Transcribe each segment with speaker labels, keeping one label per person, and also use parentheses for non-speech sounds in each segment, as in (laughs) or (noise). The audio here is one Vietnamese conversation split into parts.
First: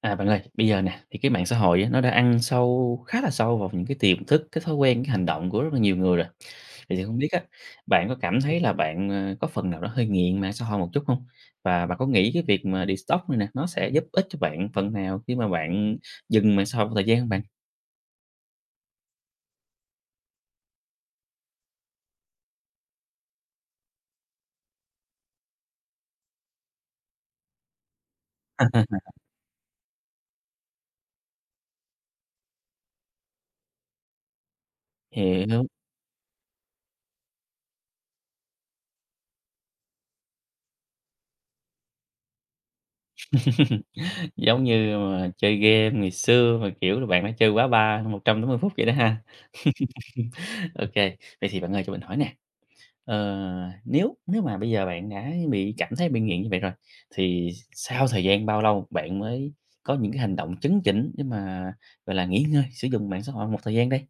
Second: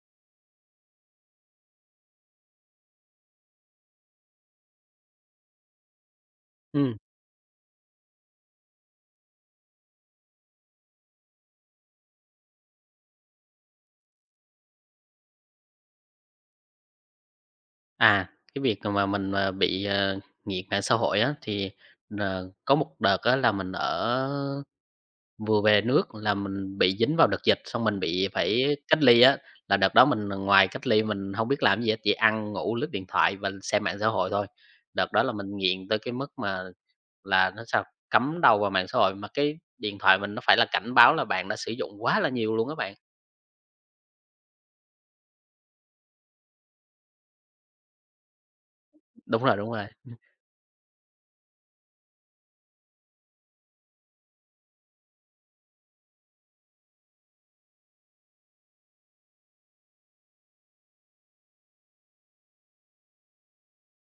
Speaker 1: À, bạn ơi, bây giờ nè, thì cái mạng xã hội á, nó đã ăn sâu khá là sâu vào những cái tiềm thức, cái thói quen, cái hành động của rất là nhiều người rồi.
Speaker 2: Ừm,
Speaker 1: Vậy thì không biết á, bạn có cảm thấy là bạn, có phần nào đó hơi nghiện mạng xã hội một chút không? Và bạn có nghĩ cái việc mà detox này nè, nó sẽ giúp ích cho bạn phần nào khi mà bạn dừng mạng xã hội một thời gian không bạn?
Speaker 2: à, cái việc mà mình, bị, nghiện mạng xã hội á, thì, có một đợt á là mình ở vừa về nước là mình bị dính vào đợt dịch, xong mình bị phải cách
Speaker 1: (laughs)
Speaker 2: ly á, là đợt đó mình ngoài cách ly mình không biết làm gì hết, chỉ ăn, ngủ, lướt điện thoại và xem mạng xã hội thôi. Đợt đó là mình
Speaker 1: Hiểu.
Speaker 2: nghiện tới cái mức mà là nó sao, cắm đầu vào mạng xã hội, mà cái điện thoại mình nó phải là cảnh báo là bạn đã sử dụng quá là nhiều luôn các bạn.
Speaker 1: (laughs) Giống như mà chơi game ngày xưa mà, kiểu là, bạn đã chơi quá 180 phút vậy đó ha.
Speaker 2: Đúng rồi, đúng rồi.
Speaker 1: (laughs) Ok, vậy thì bạn ơi cho mình hỏi nè, Ờ, nếu nếu mà bây giờ bạn đã bị cảm thấy bị nghiện như vậy rồi, thì sau thời gian bao lâu bạn mới có những cái hành động chấn chỉnh để mà, gọi là, nghỉ ngơi sử dụng mạng xã hội một thời gian đây?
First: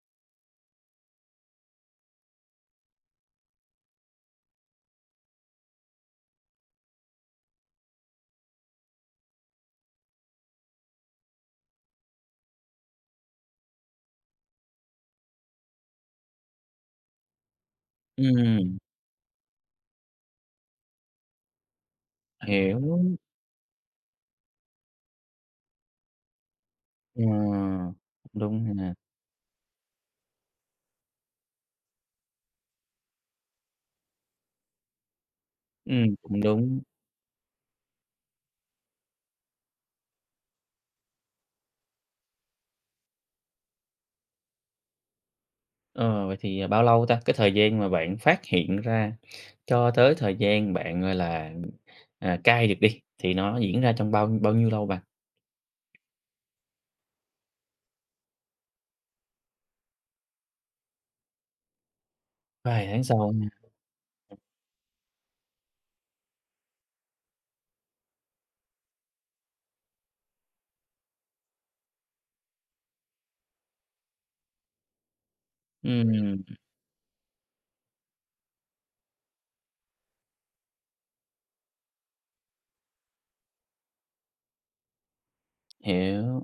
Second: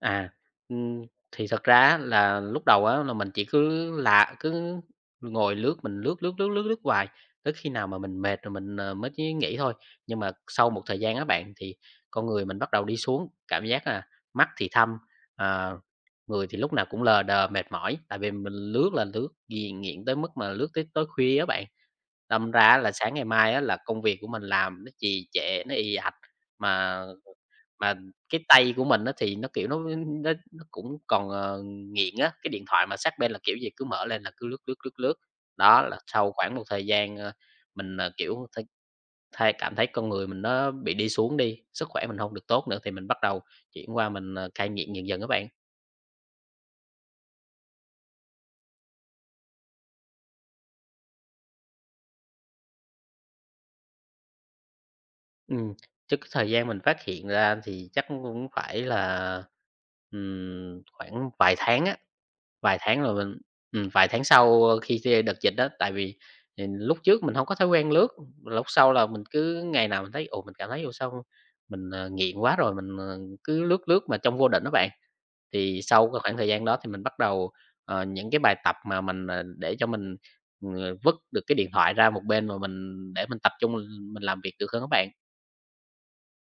Speaker 2: À, ừm, thì thật ra á là lúc đầu á là mình chỉ cứ lạ cứ ngồi lướt, mình lướt, lướt, lướt, lướt, lướt hoài, tới khi nào mà mình mệt rồi mình, mới chí nghỉ thôi. Nhưng mà sau một thời gian á bạn, thì con người mình bắt đầu đi xuống, cảm giác là mắt thì thâm, ờ, người thì lúc nào cũng lờ đờ, mệt mỏi, tại vì mình
Speaker 1: Ừm.
Speaker 2: lướt là lướt ghiền nghiện tới mức mà lướt tới tối khuya á bạn. Đâm ra là
Speaker 1: Hiểu.
Speaker 2: sáng ngày mai á là công việc của mình làm nó trì trệ, nó ì ạch, mà
Speaker 1: Ờ.
Speaker 2: mà cái
Speaker 1: Đúng
Speaker 2: tay của
Speaker 1: ha.
Speaker 2: mình á thì nó, kiểu, nó nó cũng còn, nghiện á, cái điện thoại mà sát bên là kiểu gì cứ mở lên là cứ lướt, lướt, lướt, lướt. Đó, là
Speaker 1: Ừm,
Speaker 2: sau
Speaker 1: cũng
Speaker 2: khoảng một
Speaker 1: đúng.
Speaker 2: thời gian, mình, kiểu, thay cảm thấy con người mình nó bị đi xuống đi, sức khỏe mình không được tốt nữa thì mình bắt đầu chuyển qua mình, cai nghiện dần dần các bạn.
Speaker 1: Ờ, vậy thì, à, bao lâu ta? Cái thời gian mà bạn phát hiện ra cho tới thời gian bạn, gọi là, à, cai được đi, thì nó diễn ra trong bao bao nhiêu lâu bạn?
Speaker 2: Ừm, chứ cái thời gian mình phát hiện ra thì chắc cũng phải là, khoảng vài tháng á. Vài
Speaker 1: Vài
Speaker 2: tháng
Speaker 1: tháng
Speaker 2: rồi
Speaker 1: sau
Speaker 2: mình
Speaker 1: ha.
Speaker 2: vài tháng sau khi đợt dịch đó, tại vì, lúc trước mình không có thói quen lướt, lúc sau là mình cứ ngày nào mình thấy, ồ, mình cảm thấy, vô sao mình, nghiện quá rồi mình, cứ lướt lướt mà trong vô định đó bạn. Thì sau cái khoảng
Speaker 1: Ừm,
Speaker 2: thời gian đó thì mình bắt đầu, những cái bài tập mà mình, để cho mình, vứt được cái điện thoại ra một bên mà mình để mình tập trung mình làm việc được hơn các bạn.
Speaker 1: hiểu.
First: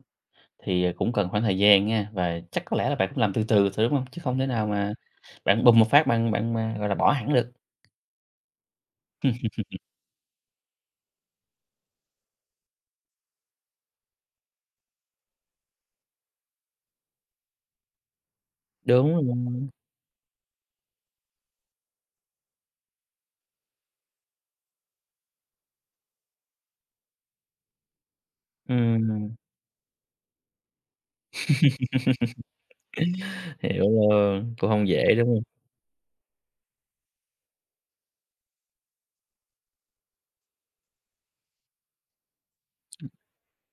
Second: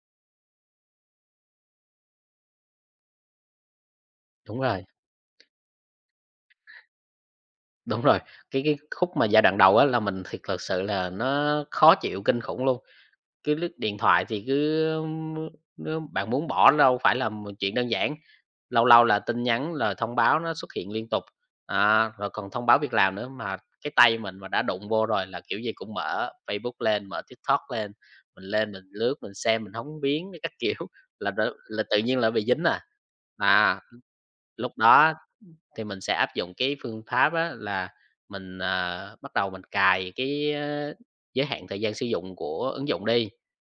Speaker 1: Thì, à, cũng cần khoảng thời gian nha, và chắc có lẽ là bạn cũng làm từ từ thôi, đúng không? Chứ không thể
Speaker 2: Đúng
Speaker 1: nào
Speaker 2: rồi.
Speaker 1: mà bạn bùng một phát bạn bạn mà, gọi là, bỏ hẳn được.
Speaker 2: Đúng rồi, cái khúc mà giai đoạn đầu á là mình thiệt thực sự là nó khó chịu kinh khủng luôn. Cái lứt điện thoại thì cứ, nếu bạn muốn bỏ nó đâu phải là một chuyện đơn giản, lâu lâu
Speaker 1: Đúng
Speaker 2: là tin
Speaker 1: luôn.
Speaker 2: nhắn, rồi thông báo nó xuất hiện liên tục, rồi còn thông báo việc làm nữa. Mà cái tay mình mà đã đụng vô rồi là kiểu gì cũng mở Facebook lên, mở TikTok lên mình lướt, mình
Speaker 1: Ừm,
Speaker 2: xem, mình hóng biếng các (laughs) kiểu là đ là tự nhiên là bị dính à. À,
Speaker 1: hiểu luôn, cũng
Speaker 2: lúc
Speaker 1: không dễ,
Speaker 2: đó
Speaker 1: đúng không?
Speaker 2: thì mình sẽ áp dụng cái phương pháp á là mình, bắt đầu mình cài cái, giới hạn thời gian sử dụng của ứng dụng đi.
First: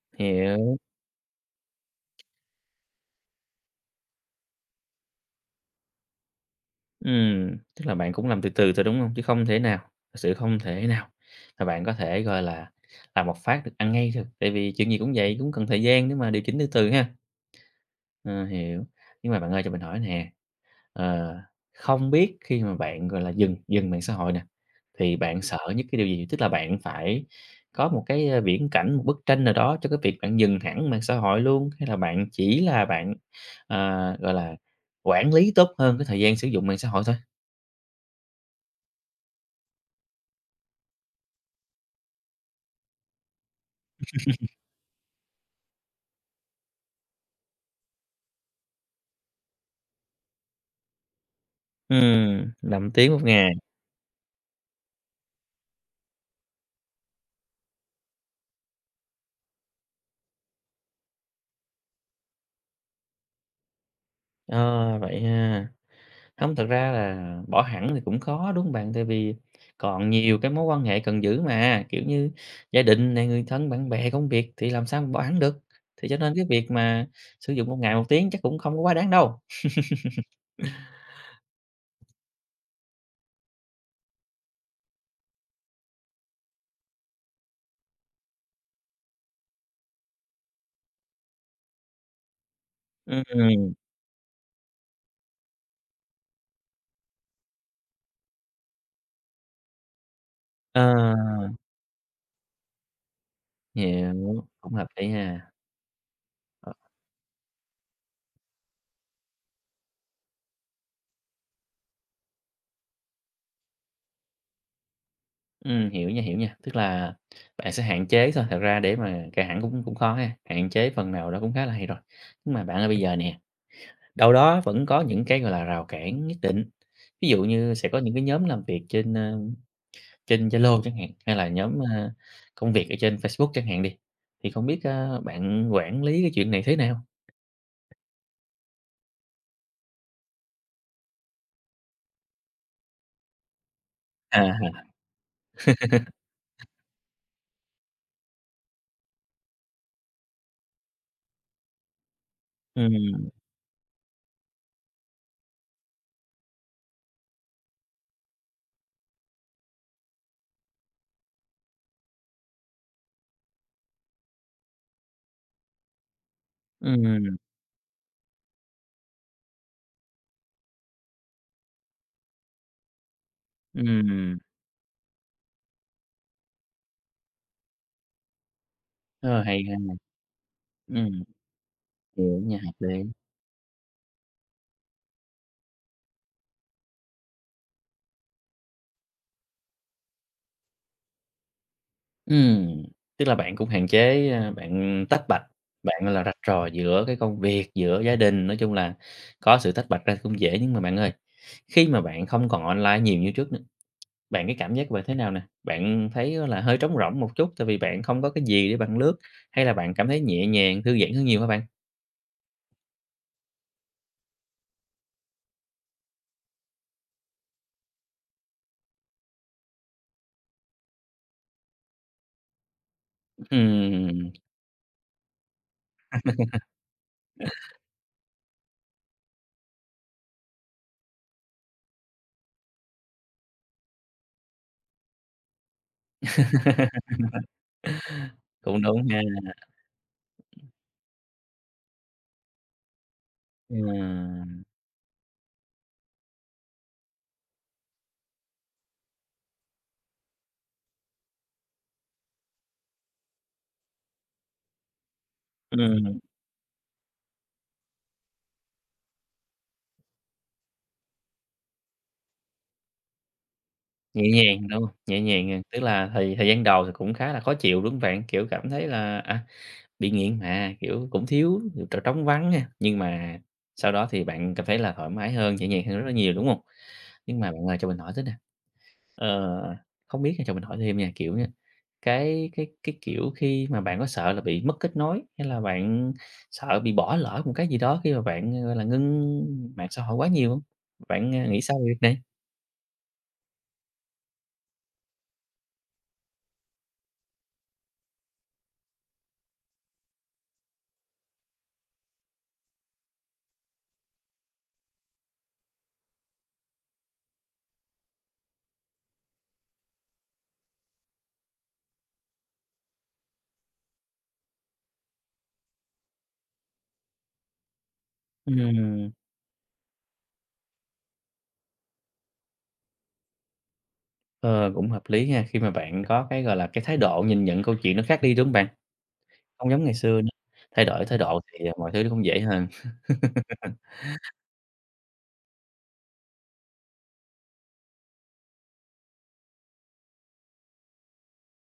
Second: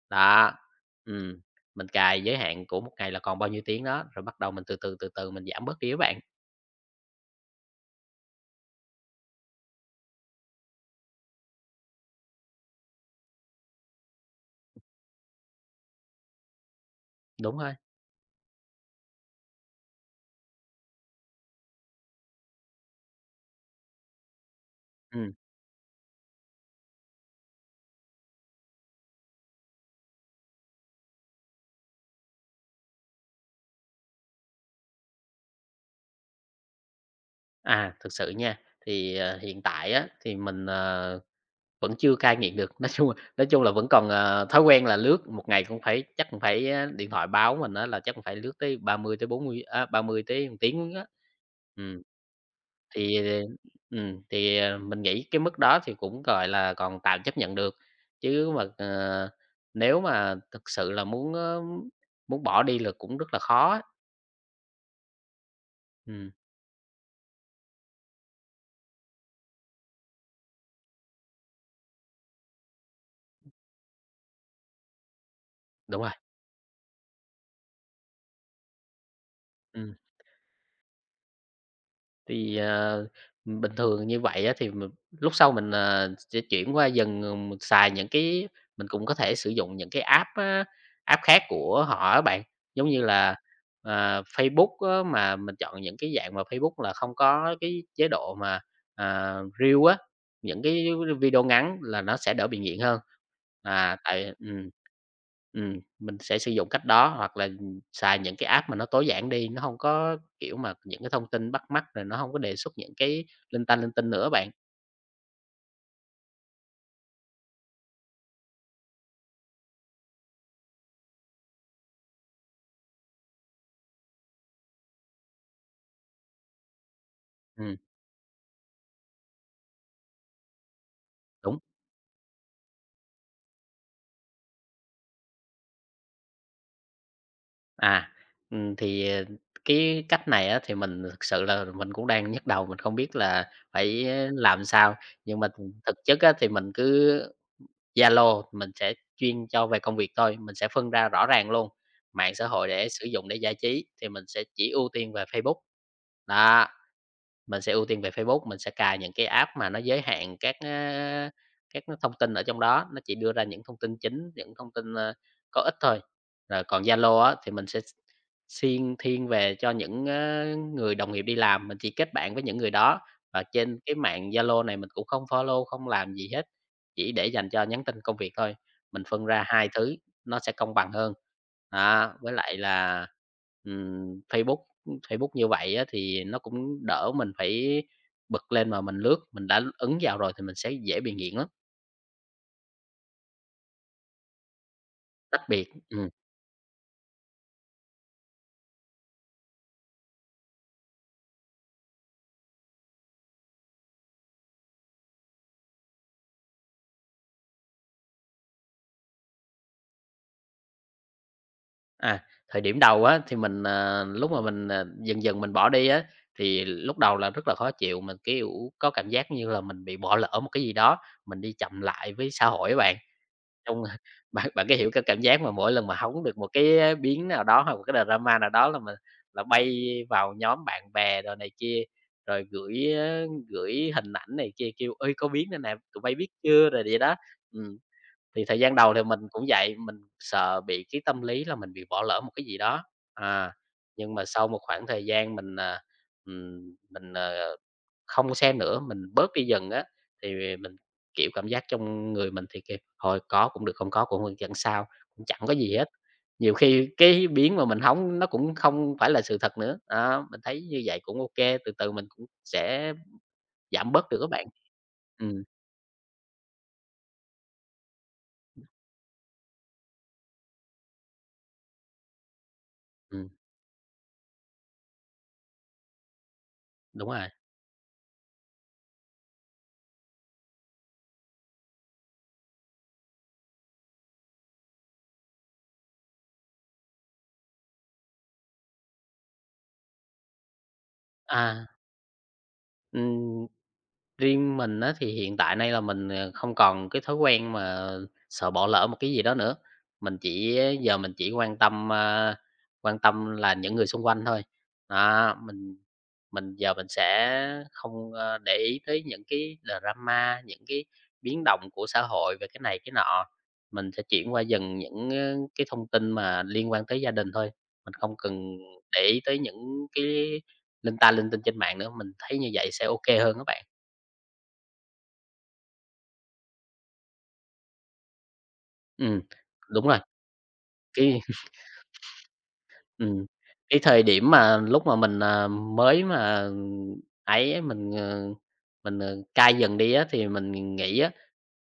Speaker 2: Đó,
Speaker 1: Hiểu.
Speaker 2: ừm, mình cài giới hạn của một ngày là còn bao nhiêu tiếng đó, rồi bắt đầu mình từ từ, từ từ mình giảm bớt đi các bạn.
Speaker 1: Ừm, tức là bạn cũng làm từ từ thôi, đúng không? Chứ không thể nào, thực sự không thể nào mà bạn có thể, gọi là, làm một phát được ăn ngay được, tại vì chuyện gì cũng vậy, cũng cần thời gian để mà điều chỉnh từ từ ha.
Speaker 2: Đúng rồi,
Speaker 1: Ờ, hiểu. Nhưng mà bạn ơi cho mình hỏi nè, ờ, không biết khi mà bạn, gọi là, dừng dừng mạng xã hội nè, thì
Speaker 2: ừm.
Speaker 1: bạn sợ nhất cái điều gì? Tức là bạn phải có một cái, viễn cảnh, một bức tranh nào đó cho cái việc bạn dừng hẳn mạng xã hội luôn, hay là bạn chỉ là bạn, à, gọi là, quản lý tốt hơn cái thời gian sử dụng mạng xã hội thôi?
Speaker 2: Thực sự nha, thì, hiện tại á thì mình, vẫn chưa cai nghiện được. (laughs) Nói chung là vẫn còn, thói quen là lướt, một ngày cũng phải chắc cũng phải á điện thoại báo mình á là chắc cũng phải lướt tới 30 tới 40, 30 tới 1 tiếng á. Ừm.
Speaker 1: 5 tiếng
Speaker 2: Thì,
Speaker 1: một ngày.
Speaker 2: mình nghĩ cái mức đó thì cũng, gọi là, còn tạm chấp nhận được, chứ mà, nếu mà thực sự là muốn, muốn bỏ đi là cũng rất là khó á.
Speaker 1: Ờ, vậy ha.
Speaker 2: Ừm,
Speaker 1: Hông, thật ra là bỏ hẳn thì cũng khó, đúng không bạn? Tại vì còn nhiều cái mối quan hệ cần giữ mà, kiểu như, gia đình này người thân, bạn bè, công việc thì làm sao mà bỏ hẳn được.
Speaker 2: đúng
Speaker 1: Thì
Speaker 2: rồi.
Speaker 1: cho nên cái việc mà sử dụng một ngày một tiếng chắc cũng không có quá đáng đâu.
Speaker 2: Ừm. Thì, bình thường như vậy á thì mình lúc sau mình, sẽ chuyển qua dần, mình xài những cái mình cũng có thể sử dụng những cái app á, app khác của họ á bạn. Giống như là,
Speaker 1: Ừm.
Speaker 2: Facebook á, mà mình chọn những cái dạng mà Facebook là không có cái chế độ mà, Reel á, những cái
Speaker 1: Ờ,
Speaker 2: video ngắn là nó sẽ đỡ bị nghiện hơn. À, tại
Speaker 1: hiểu, cũng hợp lý ha.
Speaker 2: mình sẽ sử dụng
Speaker 1: Ờ.
Speaker 2: cách đó hoặc là, xài những cái app mà nó tối giản đi, nó không có kiểu mà, những cái thông tin bắt mắt rồi nó không có đề xuất những cái linh ta linh tinh nữa bạn.
Speaker 1: Hiểu nha, tức là bạn sẽ hạn chế thôi, thật ra để mà cà hẳn cũng cũng khó ha, hạn chế phần nào đó cũng khá là hay rồi. Nhưng mà bạn ơi, bây giờ nè, đâu đó vẫn có những cái, gọi là, rào cản nhất định, ví dụ như
Speaker 2: Ừm,
Speaker 1: sẽ có những cái nhóm làm việc trên, trên Zalo chẳng hạn, hay là
Speaker 2: đúng.
Speaker 1: nhóm, công việc ở trên Facebook chẳng hạn đi, thì không biết, bạn quản lý cái chuyện này thế nào?
Speaker 2: À, thì, cái cách này á thì mình thực sự là mình cũng đang nhức đầu, mình không biết là phải
Speaker 1: À
Speaker 2: làm
Speaker 1: ha.
Speaker 2: sao. Nhưng mà thực chất á thì mình cứ Zalo mình sẽ chuyên cho về công việc thôi, mình sẽ phân ra rõ ràng luôn. Mạng xã hội để sử dụng
Speaker 1: Ừm.
Speaker 2: để giải trí thì mình sẽ chỉ ưu tiên về Facebook, đó. Mình sẽ ưu tiên về Facebook, mình sẽ cài những cái app mà nó giới hạn các, các cái thông tin ở trong đó, nó chỉ đưa ra những thông tin chính, những thông tin, có ích thôi. Rồi còn Zalo á
Speaker 1: Ừm.
Speaker 2: thì mình sẽ siêng thiên về cho những, người đồng nghiệp đi làm, mình chỉ kết bạn với những người đó. Và trên cái mạng
Speaker 1: Ừm.
Speaker 2: Zalo này mình cũng không follow, không làm gì hết, chỉ để dành cho nhắn tin công việc thôi. Mình phân
Speaker 1: Ờ,
Speaker 2: ra
Speaker 1: hay
Speaker 2: hai
Speaker 1: ha.
Speaker 2: thứ nó sẽ công bằng hơn.
Speaker 1: Ừm,
Speaker 2: Đó, với
Speaker 1: hiểu
Speaker 2: lại
Speaker 1: nha, hợp lý.
Speaker 2: là, Facebook Facebook như vậy á, thì nó cũng đỡ mình phải bật lên mà mình lướt, mình đã ấn vào rồi thì mình sẽ dễ bị nghiện lắm,
Speaker 1: Ừm, tức là bạn cũng hạn chế, bạn tách bạch,
Speaker 2: đặc biệt
Speaker 1: bạn, là, rạch ròi giữa cái công việc, giữa gia đình, nói chung là có sự tách bạch ra cũng dễ. Nhưng mà bạn ơi, khi mà bạn không còn online nhiều như trước nữa, bạn cái cảm giác của bạn thế nào nè? Bạn thấy là hơi trống rỗng một chút tại vì bạn không có cái gì để bạn lướt, hay là bạn cảm thấy nhẹ nhàng, thư giãn hơn nhiều hả bạn?
Speaker 2: thời điểm đầu á, thì mình, lúc mà mình, dần dần mình bỏ đi á, thì lúc đầu là rất là khó chịu, mình, kiểu, có cảm giác như là mình bị bỏ lỡ một cái gì đó, mình đi chậm lại với xã hội á bạn. Chung là (laughs)
Speaker 1: Ừm.
Speaker 2: bạn bạn có hiểu cái cảm giác mà mỗi lần mà hóng được một cái, biến nào đó hoặc một cái drama nào đó là mình là bay vào nhóm bạn bè rồi này kia, rồi gửi, gửi hình ảnh này kia, kêu: ơi có biến này nè, tụi bay biết chưa?" rồi vậy đó.
Speaker 1: (laughs)
Speaker 2: Ừm, thì thời gian
Speaker 1: Cũng
Speaker 2: đầu thì
Speaker 1: đúng
Speaker 2: mình
Speaker 1: ha.
Speaker 2: cũng vậy, mình sợ bị cái tâm lý là mình bị bỏ lỡ một cái gì đó, à, nhưng mà sau một
Speaker 1: Ừm.
Speaker 2: khoảng thời gian mình, mình, không xem nữa, mình bớt đi dần á, thì mình, kiểu, cảm giác trong người mình thì kêu thôi có cũng được, không có cũng vẫn sao, cũng chẳng có gì hết.
Speaker 1: Ừm,
Speaker 2: Nhiều khi cái biến mà mình hóng nó cũng không phải là sự thật nữa, đó, mình thấy như vậy cũng ok từ từ mình cũng sẽ giảm bớt được
Speaker 1: nhẹ
Speaker 2: các bạn.
Speaker 1: nhàng, đúng không? Nhẹ
Speaker 2: Ừm,
Speaker 1: nhàng, à, tức là thời thời gian đầu thì cũng khá là khó chịu, đúng không bạn? Kiểu, cảm thấy là, à, bị nghiện mà, kiểu, cũng thiếu, kiểu, trống vắng ha, nhưng
Speaker 2: ừm,
Speaker 1: mà sau đó thì bạn cảm thấy là thoải mái hơn, nhẹ nhàng hơn rất là nhiều, đúng không?
Speaker 2: đúng rồi.
Speaker 1: Nhưng mà bạn ơi, cho mình hỏi thế nè, ờ, không biết nha, cho mình hỏi thêm nha, kiểu nha, kiểu, khi mà bạn có sợ là bị mất kết nối, hay là bạn sợ bị bỏ lỡ một cái gì đó khi mà bạn, gọi là, ngưng mạng xã hội quá nhiều không? Bạn, à, nghĩ
Speaker 2: À,
Speaker 1: sao về việc này?
Speaker 2: ừm. Riêng mình á, thì hiện tại nay là mình, không còn cái thói quen mà sợ bỏ lỡ một cái gì đó nữa. Mình chỉ giờ mình chỉ quan tâm, quan tâm là những người xung quanh thôi. Đó, mình giờ mình sẽ không, để ý tới những cái drama, những cái biến động của xã hội về cái này cái nọ. Mình sẽ chuyển qua dần những, cái thông tin mà liên quan tới gia đình thôi. Mình không cần để
Speaker 1: Ừm,
Speaker 2: ý tới những cái linh ta linh tinh trên mạng nữa, mình thấy như vậy sẽ ok hơn các bạn.
Speaker 1: ờ, cũng hợp lý ha, khi mà bạn có cái, gọi là, cái thái độ nhìn nhận câu chuyện nó khác đi, đúng không bạn?
Speaker 2: Ừm,
Speaker 1: Không giống
Speaker 2: đúng
Speaker 1: ngày
Speaker 2: rồi,
Speaker 1: xưa nữa, thay đổi thái
Speaker 2: cái
Speaker 1: độ
Speaker 2: (laughs)
Speaker 1: thì, à, mọi thứ nó cũng dễ hơn.
Speaker 2: ừm, cái thời điểm mà lúc mà mình, mới mà ấy mình, mình, cai dần đi á, thì mình nghĩ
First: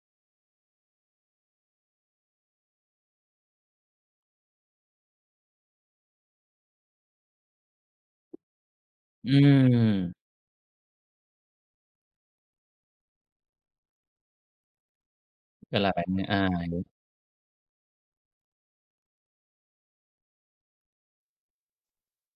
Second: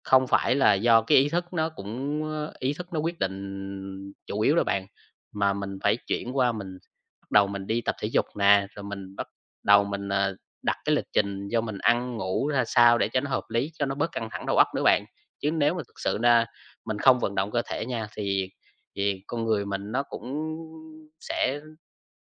Speaker 2: không phải là do cái ý thức nó cũng, ý thức nó quyết định chủ yếu đó bạn, mà mình phải chuyển qua mình bắt đầu mình đi tập thể dục nè, rồi mình bắt đầu mình,
Speaker 1: Ừm,
Speaker 2: đặt cái lịch trình cho mình ăn ngủ ra sao để cho nó hợp lý, cho nó bớt căng thẳng đầu óc nữa bạn. Chứ nếu
Speaker 1: vậy
Speaker 2: mà
Speaker 1: là
Speaker 2: thực
Speaker 1: bạn
Speaker 2: sự là
Speaker 1: à,
Speaker 2: mình không vận động cơ thể nha, thì con người mình nó cũng sẽ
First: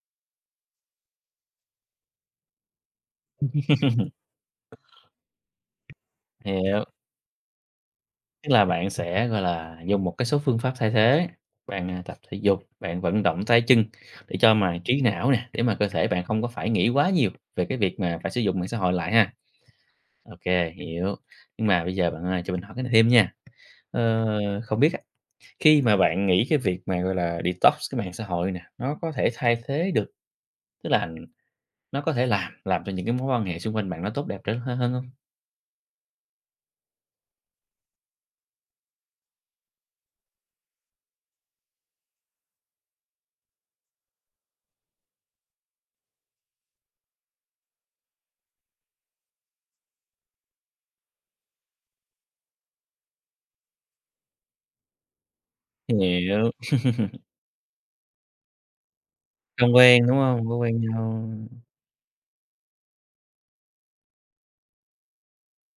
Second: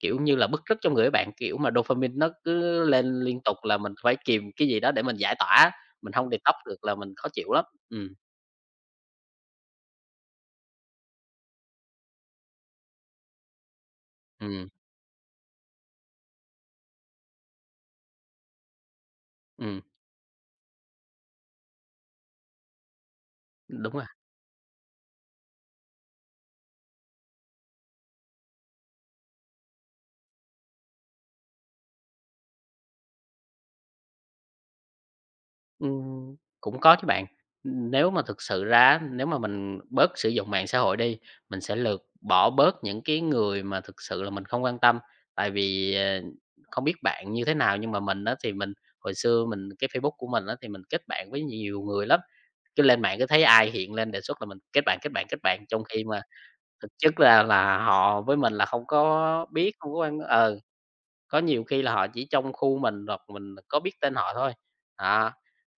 Speaker 2: kiểu như là, bứt rứt trong người á bạn, kiểu mà dopamine nó cứ lên liên tục là mình phải kìm cái gì đó để mình giải tỏa, mình hông detox được
Speaker 1: hiểu,
Speaker 2: là mình khó chịu lắm.
Speaker 1: tức là bạn sẽ, gọi là, dùng một cái số phương pháp thay thế, bạn, à, tập thể dục, bạn vận động tay chân để cho
Speaker 2: Ừm,
Speaker 1: mà trí não nè, để mà cơ thể bạn không có phải nghĩ quá nhiều về cái việc mà phải sử dụng mạng xã hội lại ha.
Speaker 2: ừm,
Speaker 1: Ô kê, hiểu. Nhưng mà bây giờ bạn ơi, cho mình hỏi cái này thêm nha.
Speaker 2: đúng rồi.
Speaker 1: Ờ, không biết á, khi mà bạn nghĩ cái việc mà, gọi là, detox cái mạng xã hội nè, nó có thể thay thế được, tức là nó có thể làm cho những cái mối quan hệ xung quanh bạn nó tốt đẹp trở hơn hơn hông?
Speaker 2: Ừm, cũng có chứ bạn, nếu mà thực sự ra á, nếu mà mình bớt sử dụng mạng xã hội đi, mình sẽ lược bỏ bớt những cái người mà thực sự là mình không quan tâm. Tại vì, không biết bạn như thế nào nhưng mà mình á thì mình hồi xưa mình cái Facebook của mình á thì mình kết bạn với nhiều người lắm, cứ lên mạng cứ thấy ai hiện lên đề xuất là mình kết bạn, kết bạn, kết bạn, trong khi mà
Speaker 1: Hiểu.
Speaker 2: thực chất
Speaker 1: (laughs)
Speaker 2: là họ với mình là không có biết,
Speaker 1: Không
Speaker 2: không có
Speaker 1: quen, đúng
Speaker 2: quan
Speaker 1: hông? Hông có quen nhau.
Speaker 2: có nhiều khi là họ chỉ trong khu mình hoặc mình có biết tên họ thôi. Đó,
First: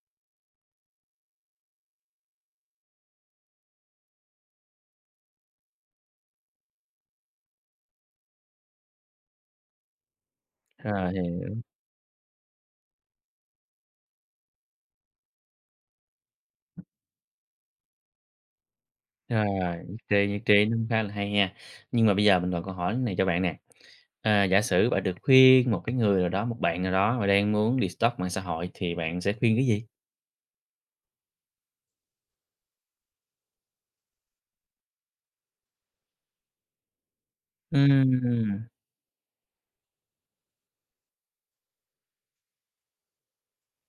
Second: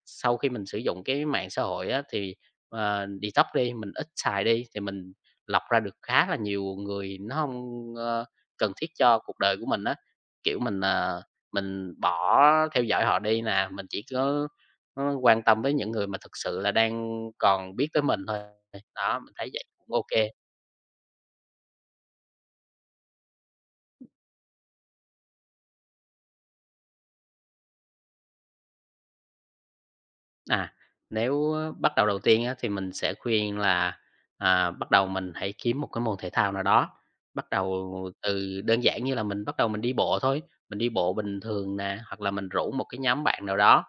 Speaker 2: sau khi mình sử dụng cái mạng xã hội á, thì, detox đi, mình ít xài đi thì mình lọc ra được khá là nhiều người nó không cần thiết cho cuộc đời của mình á. Kiểu, mình,
Speaker 1: Rồi, hiểu.
Speaker 2: mình bỏ theo dõi họ đi nè, mình chỉ có, quan tâm với những người mà thực sự là đang còn biết tới mình thôi. Đó, mình
Speaker 1: Rồi,
Speaker 2: thấy vậy cũng ok.
Speaker 1: nhất trí, nó cũng khá là hay ha. Nhưng mà bây giờ mình còn câu hỏi này cho bạn nè, à, giả sử bạn được khuyên một cái người nào đó, một bạn nào đó mà đang muốn detox mạng xã hội thì bạn sẽ khuyên cái gì?
Speaker 2: À, nếu, bắt đầu đầu tiên á, thì mình sẽ khuyên là, bắt đầu mình hãy kiếm một cái môn thể thao nào đó, bắt đầu từ
Speaker 1: Ừm,
Speaker 2: đơn giản như là mình bắt đầu mình đi bộ thôi, mình đi bộ bình thường nè, hoặc là mình rủ một cái nhóm bạn nào đó,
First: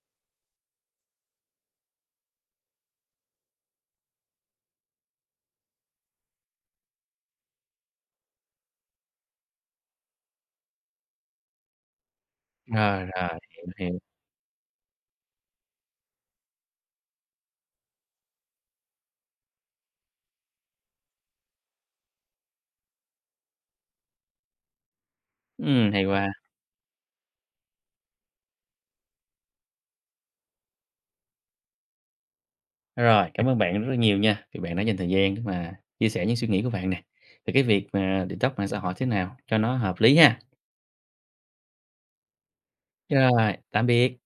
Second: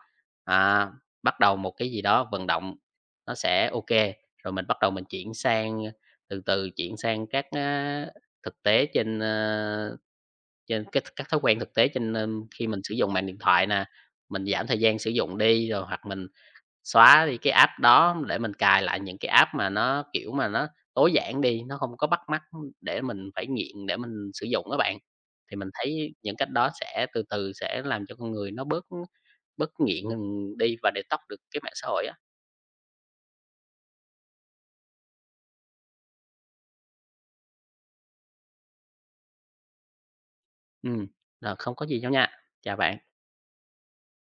Speaker 2: à, bắt đầu một cái gì đó vận động nó sẽ ok. Rồi mình bắt đầu mình chuyển sang từ từ chuyển sang các, thực tế trên, trên các thói quen thực tế trên, khi mình sử
Speaker 1: rồi,
Speaker 2: dụng mạng điện
Speaker 1: rồi, hiểu,
Speaker 2: thoại nè,
Speaker 1: hiểu.
Speaker 2: mình giảm thời gian sử dụng đi, rồi hoặc mình xóa đi cái app đó để mình cài lại những cái app mà nó, kiểu, mà nó tối giản đi, nó không có bắt mắt để mình phải nghiện để mình sử dụng á bạn. Thì mình
Speaker 1: Hay
Speaker 2: thấy
Speaker 1: quá.
Speaker 2: những cách đó sẽ từ từ sẽ làm cho con người nó bớt bớt nghiện, đi và detox được cái mạng xã hội á.
Speaker 1: Rồi, cảm ơn bạn rất là nhiều nha, vì bạn đã dành thời gian để mà chia sẻ những suy nghĩ của bạn nè, về cái việc mà detox mạng xã hội thế nào cho nó hợp lý ha.
Speaker 2: Ừm, rồi không có gì đâu nha. Chào bạn.
Speaker 1: Rồi, tạm biệt.